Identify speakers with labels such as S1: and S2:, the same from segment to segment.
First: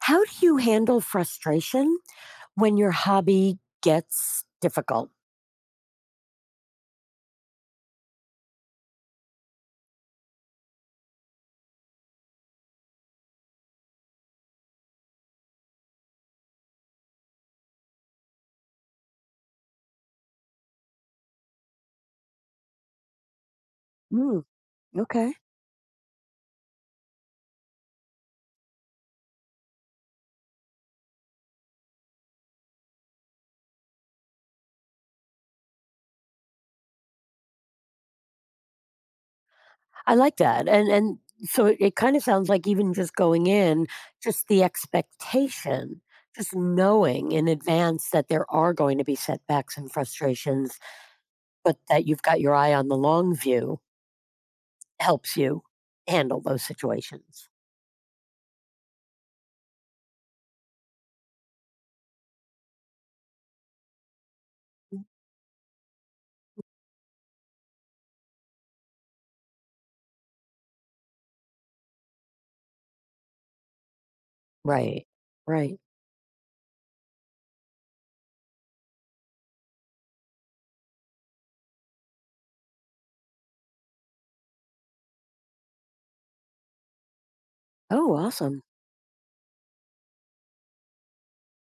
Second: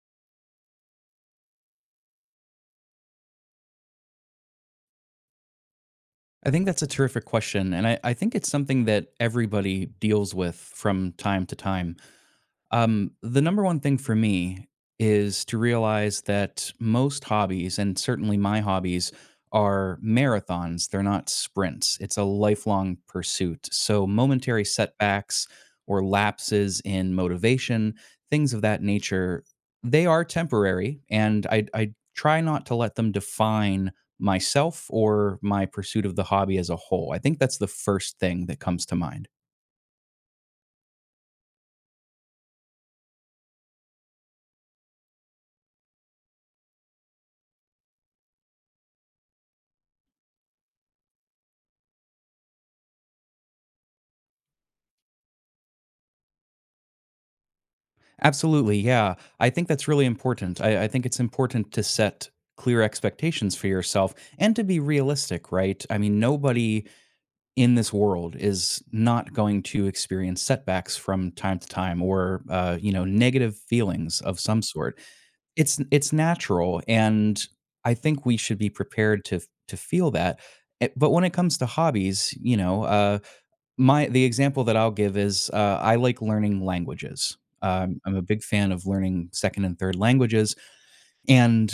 S1: How do you handle frustration when your hobby gets difficult?
S2: I think that's a terrific question. And I think it's something that everybody deals with from time to time. The number one thing for me is to realize that most hobbies, and certainly my hobbies, are marathons. They're not sprints. It's a lifelong pursuit. So,
S1: Mm,
S2: momentary
S1: okay.
S2: setbacks or lapses in motivation, things of that nature, they are temporary. And I try not to let them define myself or my pursuit of the hobby as a whole. I think that's the first thing that comes to mind.
S1: I like that. And so it kind of sounds like even just going in, just the expectation, just knowing in advance that there are going to be setbacks and frustrations, but that you've got your eye on the long view helps you handle those situations.
S2: Absolutely, yeah. I think that's really important. I think it's important to set clear expectations for yourself and to be realistic, right? I mean, nobody in this world is not going to experience setbacks from time to time or negative feelings of some sort.
S1: Right. Right.
S2: It's natural, and I think we should be prepared to feel that. But when it comes to hobbies, you know, my the example that I'll give is, I like learning languages. I'm
S1: Oh,
S2: a big
S1: awesome.
S2: fan of learning 2nd and 3rd languages, and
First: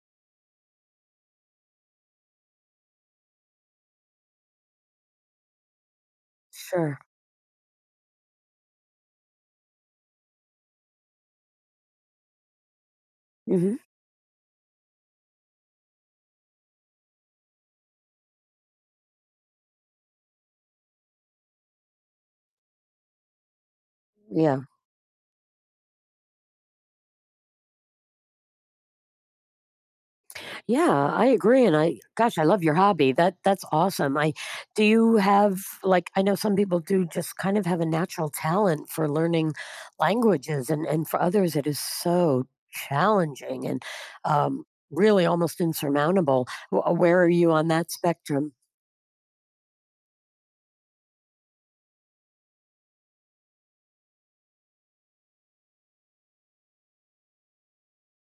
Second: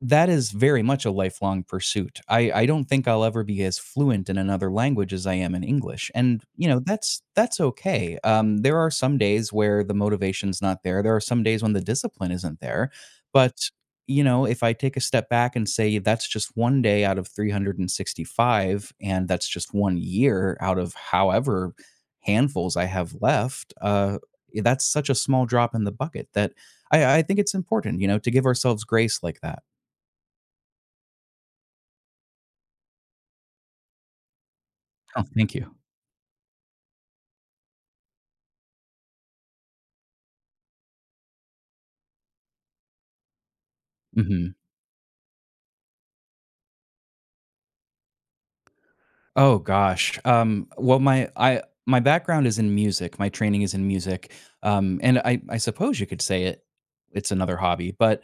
S2: that is very much a lifelong pursuit. I don't think I'll ever be as fluent in another language as I am in English, and,
S1: Sure.
S2: that's okay. There are some days where the motivation's not there. There are some days when the discipline isn't there, but,
S1: Hmm.
S2: if I take a step back and say that's just 1 day out of 365, and that's just 1 year out of however handfuls I have left,
S1: Yeah.
S2: that's such a small drop in the bucket that I think it's important, to give ourselves grace like that.
S1: Yeah, I agree, and I gosh, I love your hobby. That's awesome. I Do you
S2: Oh, thank
S1: have,
S2: you.
S1: like, I know some people do just kind of have a natural talent for learning languages, and for others it is so challenging and
S2: Mhm.
S1: um, really almost insurmountable. Where are you on that spectrum?
S2: Oh gosh. Well, my background is in music. My training is in music. And I suppose you could say it's another hobby, but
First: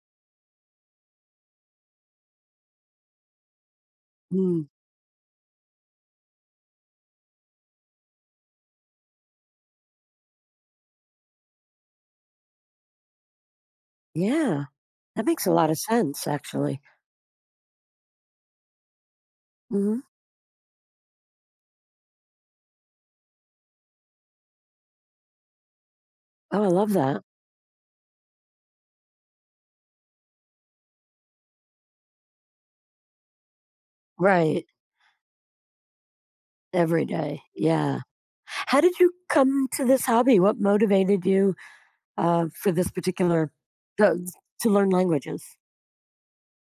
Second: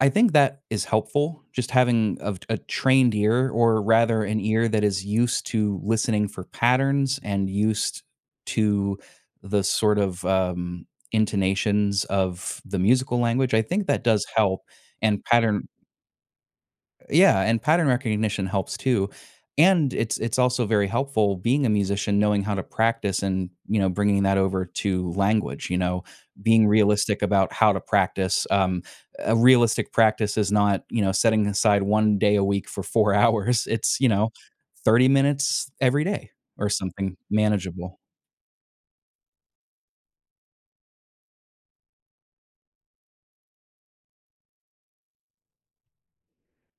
S2: I think that is helpful. Just having a trained ear, or rather an
S1: Mm,
S2: ear that is used to listening for patterns and used to the sort of intonations of the musical language. I think that does help.
S1: yeah,
S2: And
S1: that makes a
S2: pattern
S1: lot of sense, actually.
S2: Yeah, and pattern recognition helps too. And
S1: Hmm.
S2: it's also very helpful being a musician knowing how to practice and, bringing that over to language,
S1: Oh,
S2: being
S1: I love
S2: realistic
S1: that.
S2: about how to practice. A realistic practice is not, setting aside 1 day a week for 4 hours. It's,
S1: Right,
S2: 30 minutes every day or
S1: every
S2: something
S1: day.
S2: manageable.
S1: Yeah. How did you come to this hobby? What motivated you? For this particular, to to learn languages.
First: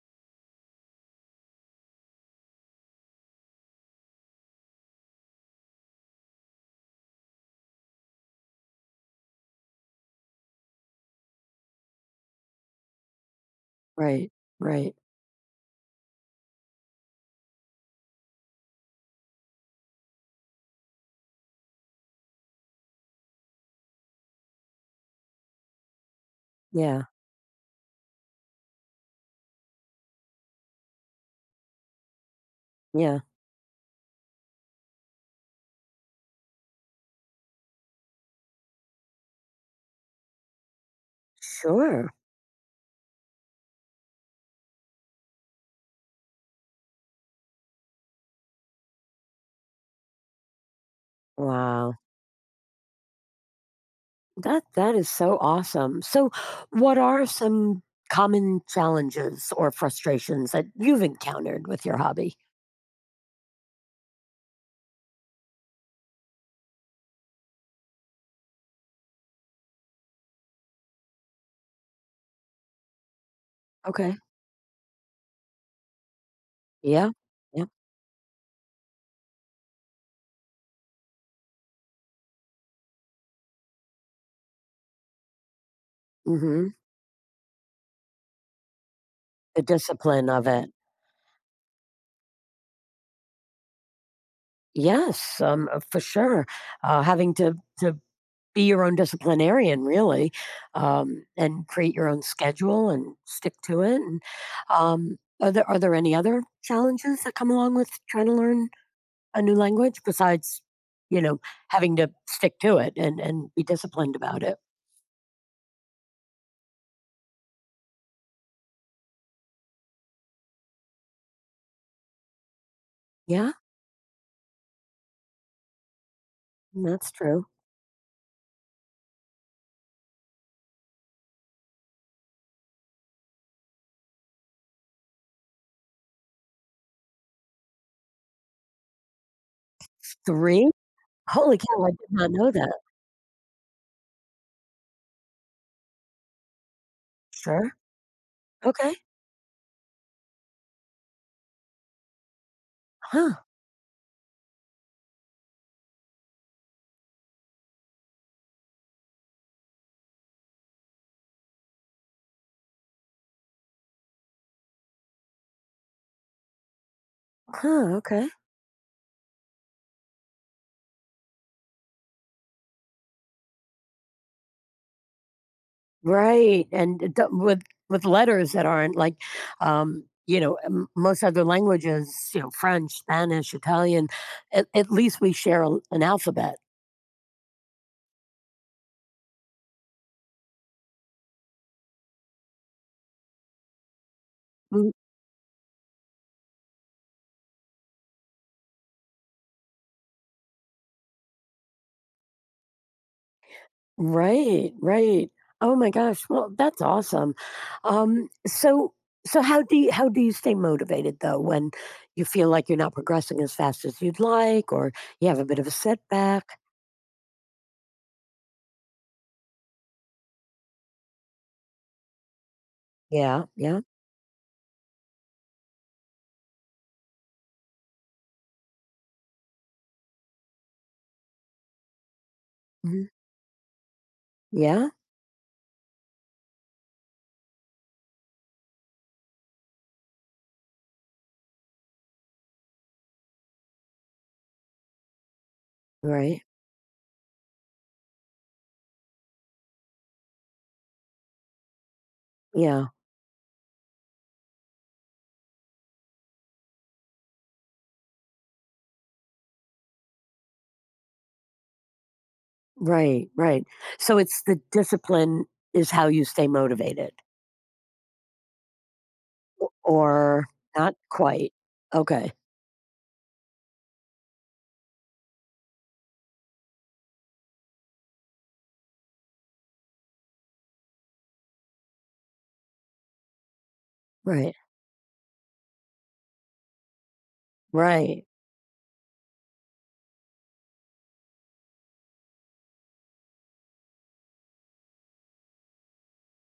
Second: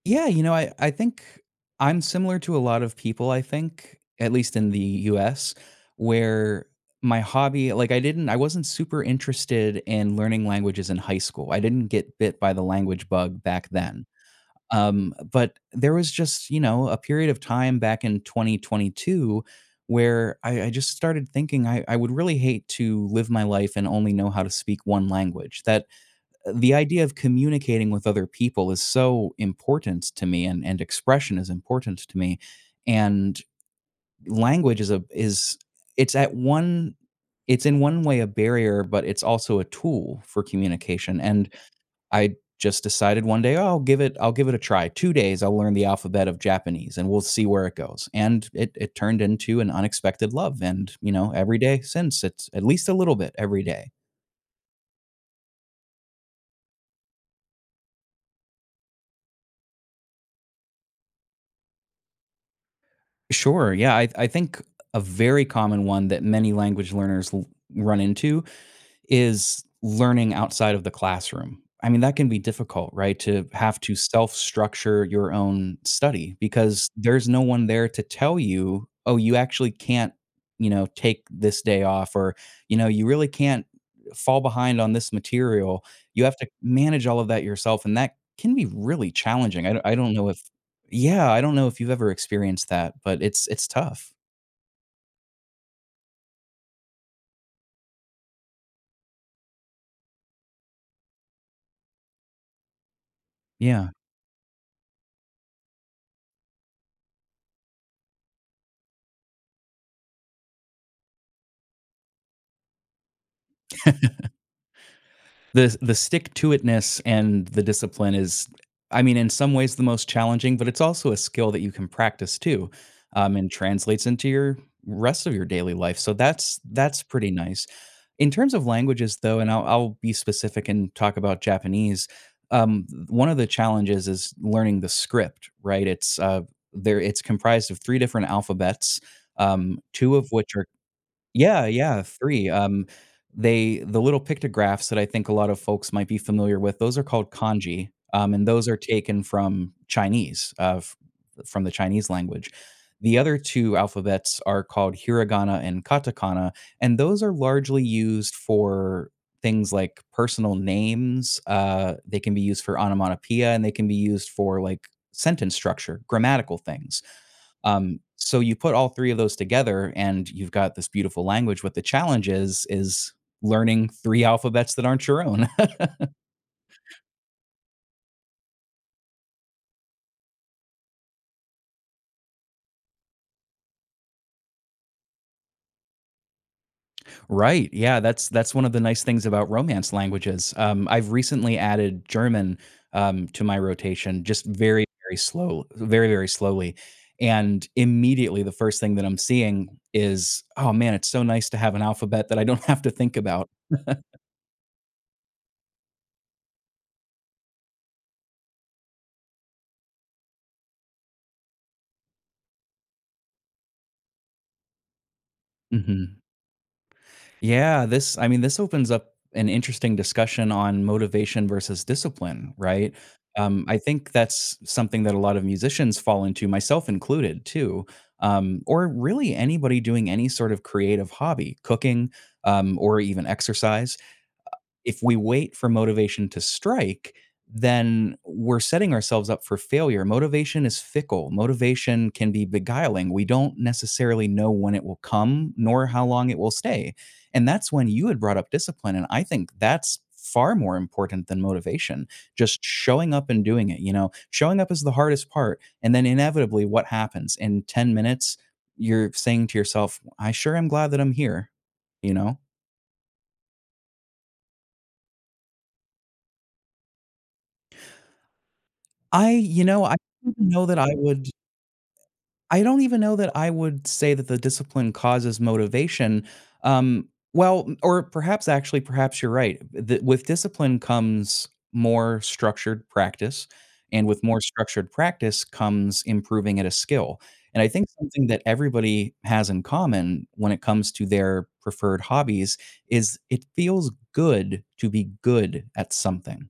S2: Yeah, I think I'm similar to a lot of people, I think, at least in the US, where my hobby, like I wasn't super interested in learning languages in high school. I didn't get bit by the language bug back then.
S1: Right, right.
S2: But there was just, a period of time back in 2022 where I just started thinking I would really hate to live my life and only know how to speak one language. That the idea
S1: Yeah,
S2: of communicating with other people is so important to me, and expression is important to me,
S1: yeah.
S2: and language is a is it's at one it's in one way a barrier, but it's also a tool for communication. And
S1: Sure.
S2: I just decided one day, oh, I'll give it a try. 2 days, I'll learn the alphabet of Japanese, and we'll see where it goes. And it turned into an unexpected love, and every day
S1: Wow.
S2: since it's at least a little bit every day.
S1: That is so awesome. So what are some common challenges or frustrations that you've encountered with your hobby?
S2: Sure. Yeah. I think a very common one that many language run into is learning outside of the classroom. I mean, that can be difficult, right? To have to
S1: Okay.
S2: self structure your own study because
S1: Yeah.
S2: there's no
S1: Yeah.
S2: one there to tell you, oh, you actually can't, take this day off or, you really can't fall behind on this material. You have to
S1: Mhm.
S2: manage all of that yourself. And that can be really
S1: The
S2: challenging. I don't
S1: discipline
S2: know if,
S1: of it.
S2: yeah, I don't know if you've ever experienced that, but it's tough.
S1: Yes, for sure. Having to be your own disciplinarian, really, and create your own schedule and stick to
S2: Yeah.
S1: it. And are there any other challenges that come along with trying to learn a new language besides, you know, having to stick to it and be disciplined about it?
S2: The stick to itness and the discipline is, I mean, in some ways the most challenging, but it's also a skill that you can practice too. And
S1: Yeah,
S2: translates into your rest of your daily life, so that's
S1: that's
S2: pretty
S1: true.
S2: nice in terms of languages though. And I'll be specific and talk about Japanese. One of the challenges is learning the script, right? It's comprised of three different alphabets, two of which are,
S1: Three. Holy
S2: yeah,
S1: cow! I
S2: yeah,
S1: did not
S2: three.
S1: know that.
S2: The little pictographs that I think a lot of folks might be familiar with, those are called
S1: Sure.
S2: kanji, and those are
S1: Okay.
S2: taken from Chinese, f from the Chinese language. The
S1: Huh.
S2: other two alphabets are called hiragana and katakana, and those are largely used for things like personal names. They can be used for onomatopoeia, and they can be used for, like, sentence structure, grammatical things.
S1: Huh. Okay.
S2: So you put all three of those together, and you've got this beautiful language. What the challenge is learning three alphabets that aren't your own.
S1: Right, and it do with letters that aren't like, m most other languages, French, Spanish, Italian, at least we share a an alphabet.
S2: Right. Yeah, that's one of the nice things about romance languages. I've recently added German to my rotation, just
S1: Mm.
S2: very, very slowly. And immediately, the first thing that I'm seeing is, oh man, it's so nice to have an alphabet that I don't have to think about.
S1: Right, right. Oh my gosh, well, that's awesome. Um, so so how do you stay motivated, though, when you feel like you're not progressing as fast as you'd like or you have a bit of a
S2: Mhm.
S1: setback?
S2: Yeah, this I mean, this opens up an interesting discussion on motivation versus discipline, right?
S1: Yeah,
S2: I
S1: yeah,
S2: think that's something that a lot of musicians fall into, myself included, too. Or really anybody doing any sort of creative hobby, cooking, or
S1: mhm,
S2: even exercise.
S1: yeah,
S2: If we wait for motivation to strike, then we're setting ourselves up for failure. Motivation is fickle, motivation can be beguiling. We don't necessarily know when it will come nor how long it
S1: right,
S2: will stay. And that's when you had brought up discipline. And I think that's far more important than motivation, just
S1: yeah.
S2: showing up and doing it. Showing up is the hardest part, and then inevitably, what happens in 10 minutes, you're saying to yourself, I sure am glad that I'm here you know
S1: Right, right. So it's the discipline is how you stay motivated.
S2: I you know, I don't
S1: Or
S2: even know that I
S1: not
S2: would
S1: quite. Okay.
S2: I don't even know that I would say that the discipline causes motivation. Well, or perhaps, actually, perhaps you're right. With discipline comes more structured practice, and with more
S1: Right.
S2: structured practice comes improving at a skill. And I think
S1: Right.
S2: something that everybody has in common when it comes to their preferred hobbies is, it feels good to be good at something.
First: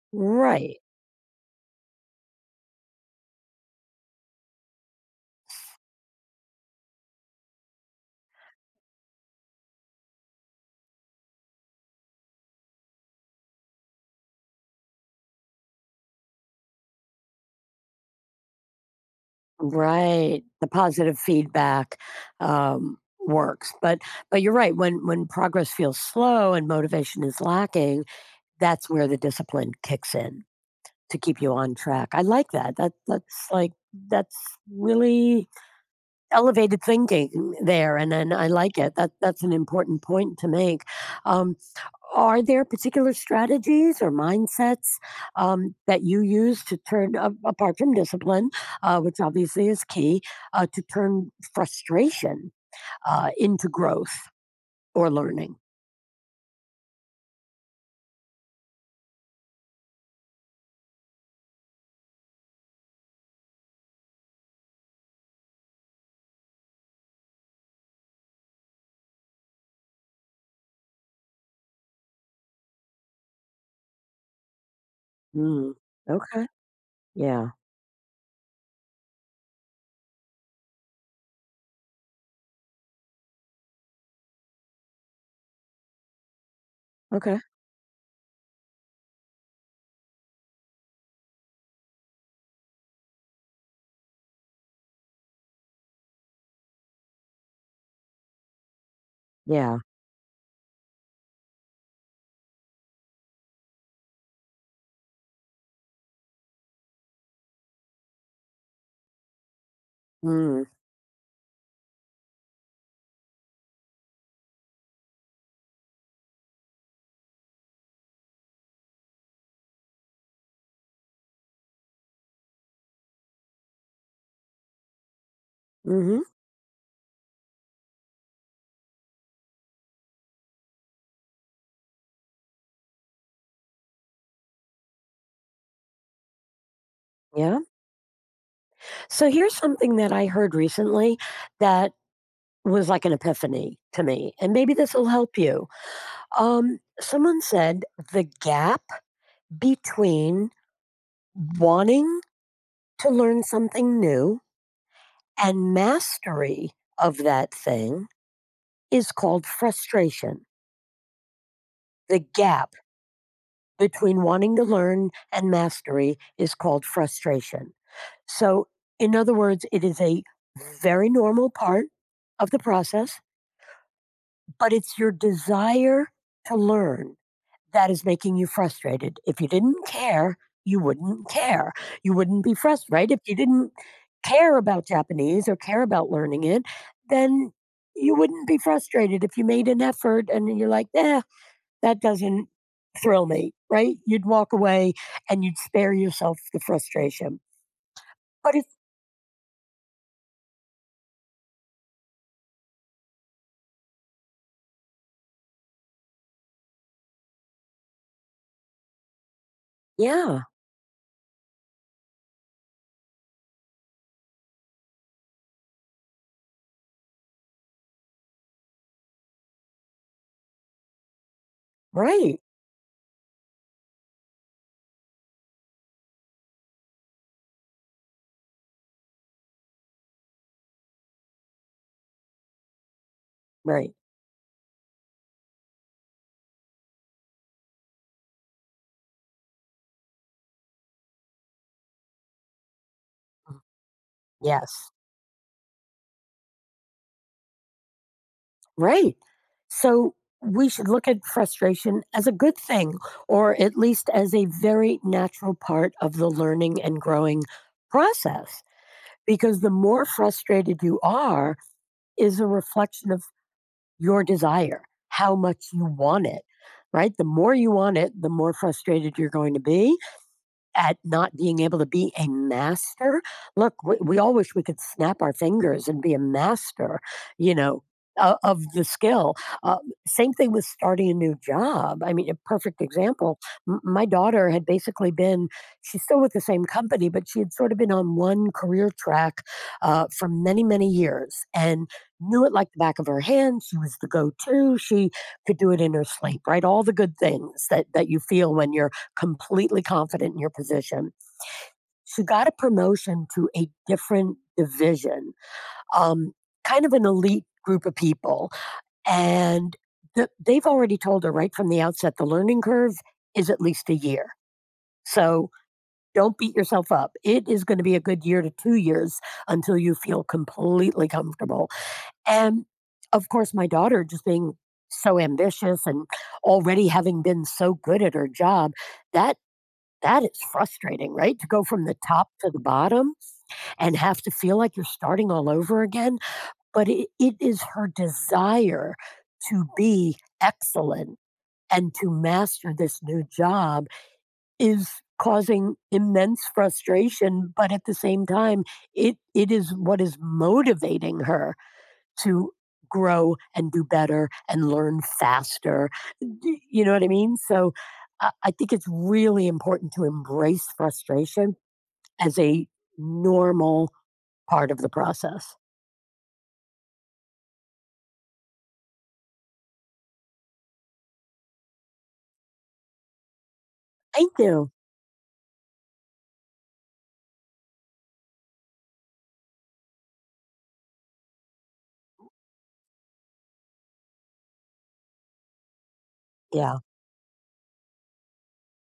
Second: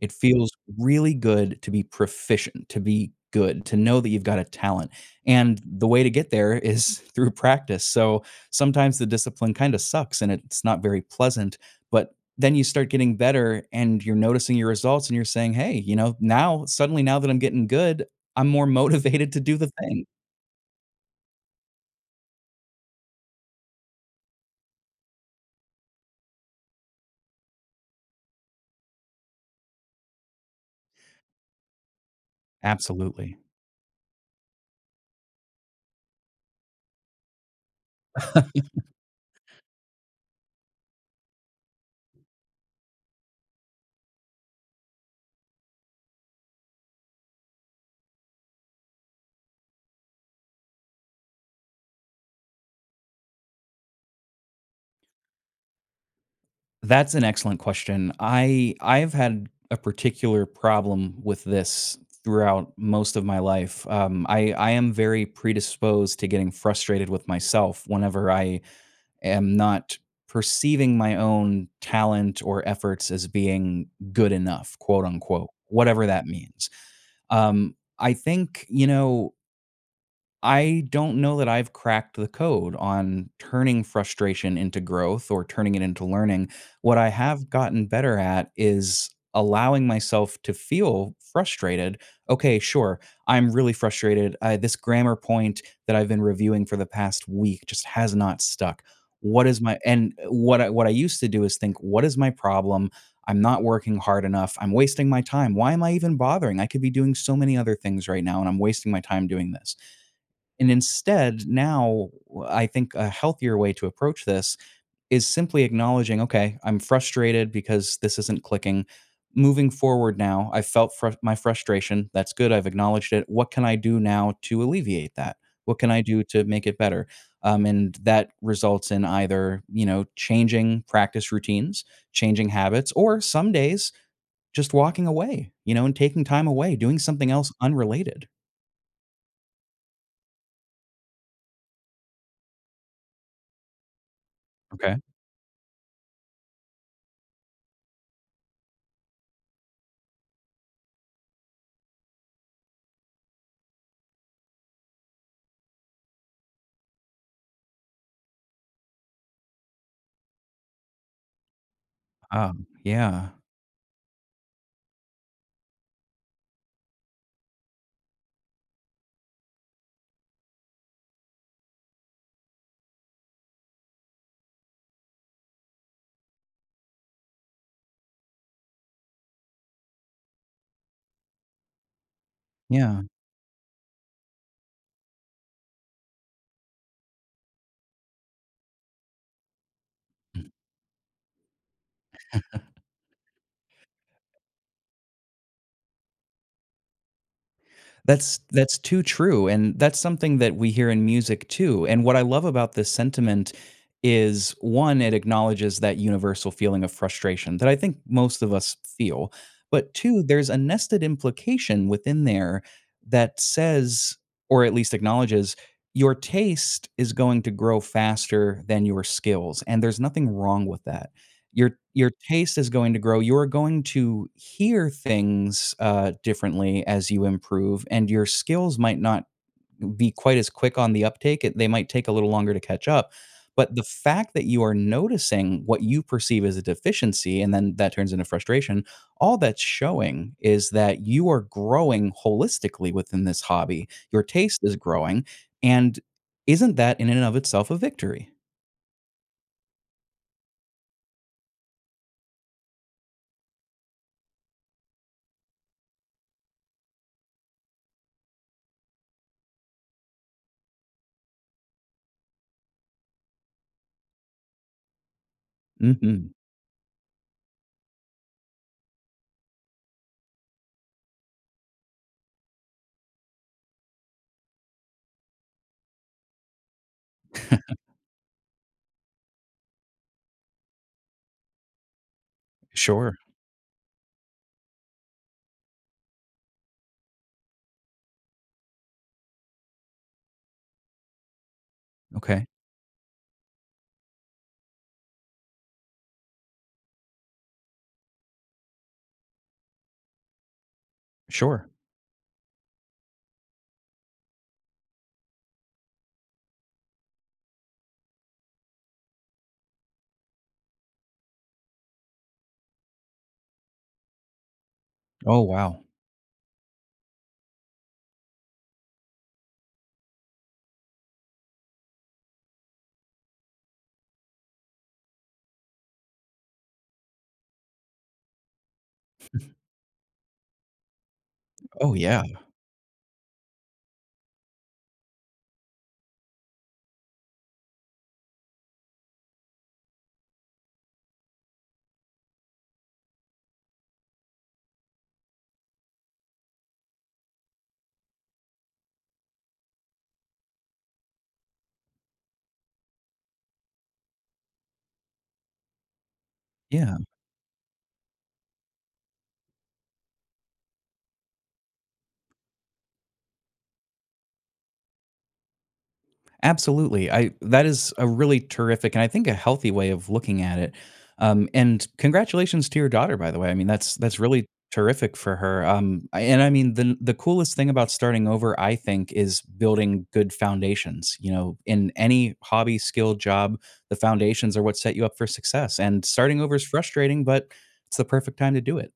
S2: It feels
S1: Right.
S2: really good to be proficient, to be good, to know that you've got a talent, and the way to get there is through practice. So sometimes the discipline kinda sucks and it's not very pleasant, but then you start getting better and you're noticing your results and you're saying, "Hey, you know, now suddenly now that I'm getting good, I'm more motivated to do the thing."
S1: Right. The positive feedback um works. But you're right, when progress feels slow and motivation is lacking, that's where the discipline kicks in to keep you on track. I like that. That
S2: Absolutely.
S1: that's like that's really elevated thinking there, and then I like it. That's an important point to make. Um, are there particular strategies or mindsets that you use to turn, apart from discipline, which obviously is key, to turn frustration into growth or learning?
S2: That's an excellent question. I've had a particular problem with this throughout most of my life. I am very predisposed to getting frustrated with myself whenever I am not perceiving my own talent or efforts as being good enough, quote unquote,
S1: Mm.
S2: whatever that
S1: Okay.
S2: means.
S1: Yeah.
S2: I think I don't know that I've cracked the code on turning frustration into growth or turning it into learning. What I
S1: Okay.
S2: have gotten better at is allowing myself to feel frustrated. Okay, sure, I'm really frustrated. This grammar point that I've been reviewing for the past week just has not stuck. What is my
S1: Yeah.
S2: and What I used to do is think, what is my problem? I'm not working hard enough. I'm wasting my time. Why am I even bothering? I could be doing so many other things right now, and I'm wasting my time doing this.
S1: Mm.
S2: And instead, now I think a healthier way to approach this is simply acknowledging, okay, I'm frustrated because this isn't clicking. Moving forward now, I felt my frustration. That's good. I've acknowledged it. What can I do now to alleviate that? What can
S1: Hmm.
S2: I do
S1: Mm-hmm.
S2: to make it better? And that results in either, changing practice routines, changing habits, or some days just walking away, and taking time away, doing something else
S1: Yeah.
S2: unrelated.
S1: So here's something that I heard recently that was like an epiphany to me, and maybe this
S2: Okay.
S1: will help you. Someone said the gap between wanting to learn something new and mastery of that thing is called frustration. The gap
S2: Yeah.
S1: between wanting to learn and mastery is called frustration. So, in other words, it is a very normal part of the process, but it's your desire to learn that is making you frustrated. If you didn't care. You wouldn't be frustrated,
S2: Yeah.
S1: right? If you didn't care about Japanese or care about learning it, then you wouldn't be frustrated if you made an effort and you're like, eh, that doesn't thrill me, right? You'd walk away and you'd spare yourself the frustration.
S2: That's
S1: But if,
S2: that's too true, and that's something that we hear in music too. And what I love about this sentiment is, one, it acknowledges that universal feeling of frustration that I think most of us feel, but two,
S1: yeah,
S2: there's a nested implication within there that says, or at least acknowledges, your taste is going to grow faster than your skills, and there's nothing wrong with that. Your
S1: right,
S2: taste is going to grow, you're going to hear things, differently as you improve, and your skills might not be quite as quick on the uptake, it they might take a little longer to catch up. But the
S1: right.
S2: fact that you are noticing what you perceive as a deficiency, and then that turns into frustration, all that's showing is that you are growing holistically within this hobby, your taste
S1: Yes.
S2: is growing. And isn't that in and of itself a victory?
S1: Right. So we should look at frustration as a good thing, or at least as a very natural part of the learning and growing process. Because the more frustrated you are, is a reflection of your desire, how much you want
S2: Mhm.
S1: it, right? The more you want it, the more frustrated you're going to be at not being able to be a master. Look, we all wish we could snap our fingers and be a master, you know, of the skill. Uh, Same thing with starting a new job. I mean, a perfect
S2: Sure.
S1: example. My daughter had basically been, she's still with the same company, but she had sort of been on one career track for many, many years and knew
S2: Okay.
S1: it like the back of her hand. She was the go to. She could do it in her sleep, right? All the good things that you feel when you're completely confident in your position.
S2: Sure.
S1: She got a promotion to a different division, um, kind of an elite group of people. And they've already told her right from the outset the learning curve is at least a year.
S2: Oh,
S1: So
S2: wow.
S1: don't beat yourself up. It is going to be a good year to 2 years until you feel completely comfortable. And of course, my daughter just being so ambitious and already having been so good at her job, that that is frustrating, right? To go from
S2: Oh,
S1: the
S2: yeah.
S1: top to the bottom and have to feel like you're starting all over again, but it is her desire to be excellent and to master this new job is causing immense frustration, but at the same time, it is what is motivating her to grow and do better and learn faster. You know
S2: Yeah,
S1: what I mean? So I think it's really important to embrace frustration as a normal part of the process.
S2: absolutely. I That is a really terrific and I think a healthy way of looking at it. And congratulations to your daughter, by the way. I mean, that's
S1: Thank
S2: really
S1: you.
S2: terrific for her. And I mean, the coolest thing about starting over, I think, is building good foundations. In any hobby, skill, job, the foundations are what set you up for success. And starting over is
S1: Yeah.
S2: frustrating, but it's the perfect time to do it.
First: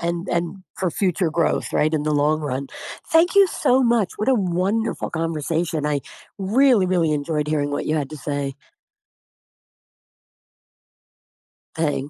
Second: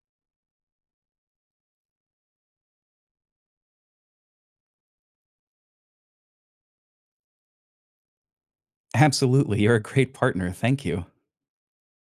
S1: And for future growth, right? In the long run. Thank you so much. What a wonderful conversation. I really, really enjoyed hearing what you had to say.
S2: Absolutely. You're a great partner. Thank you.
S1: Thanks.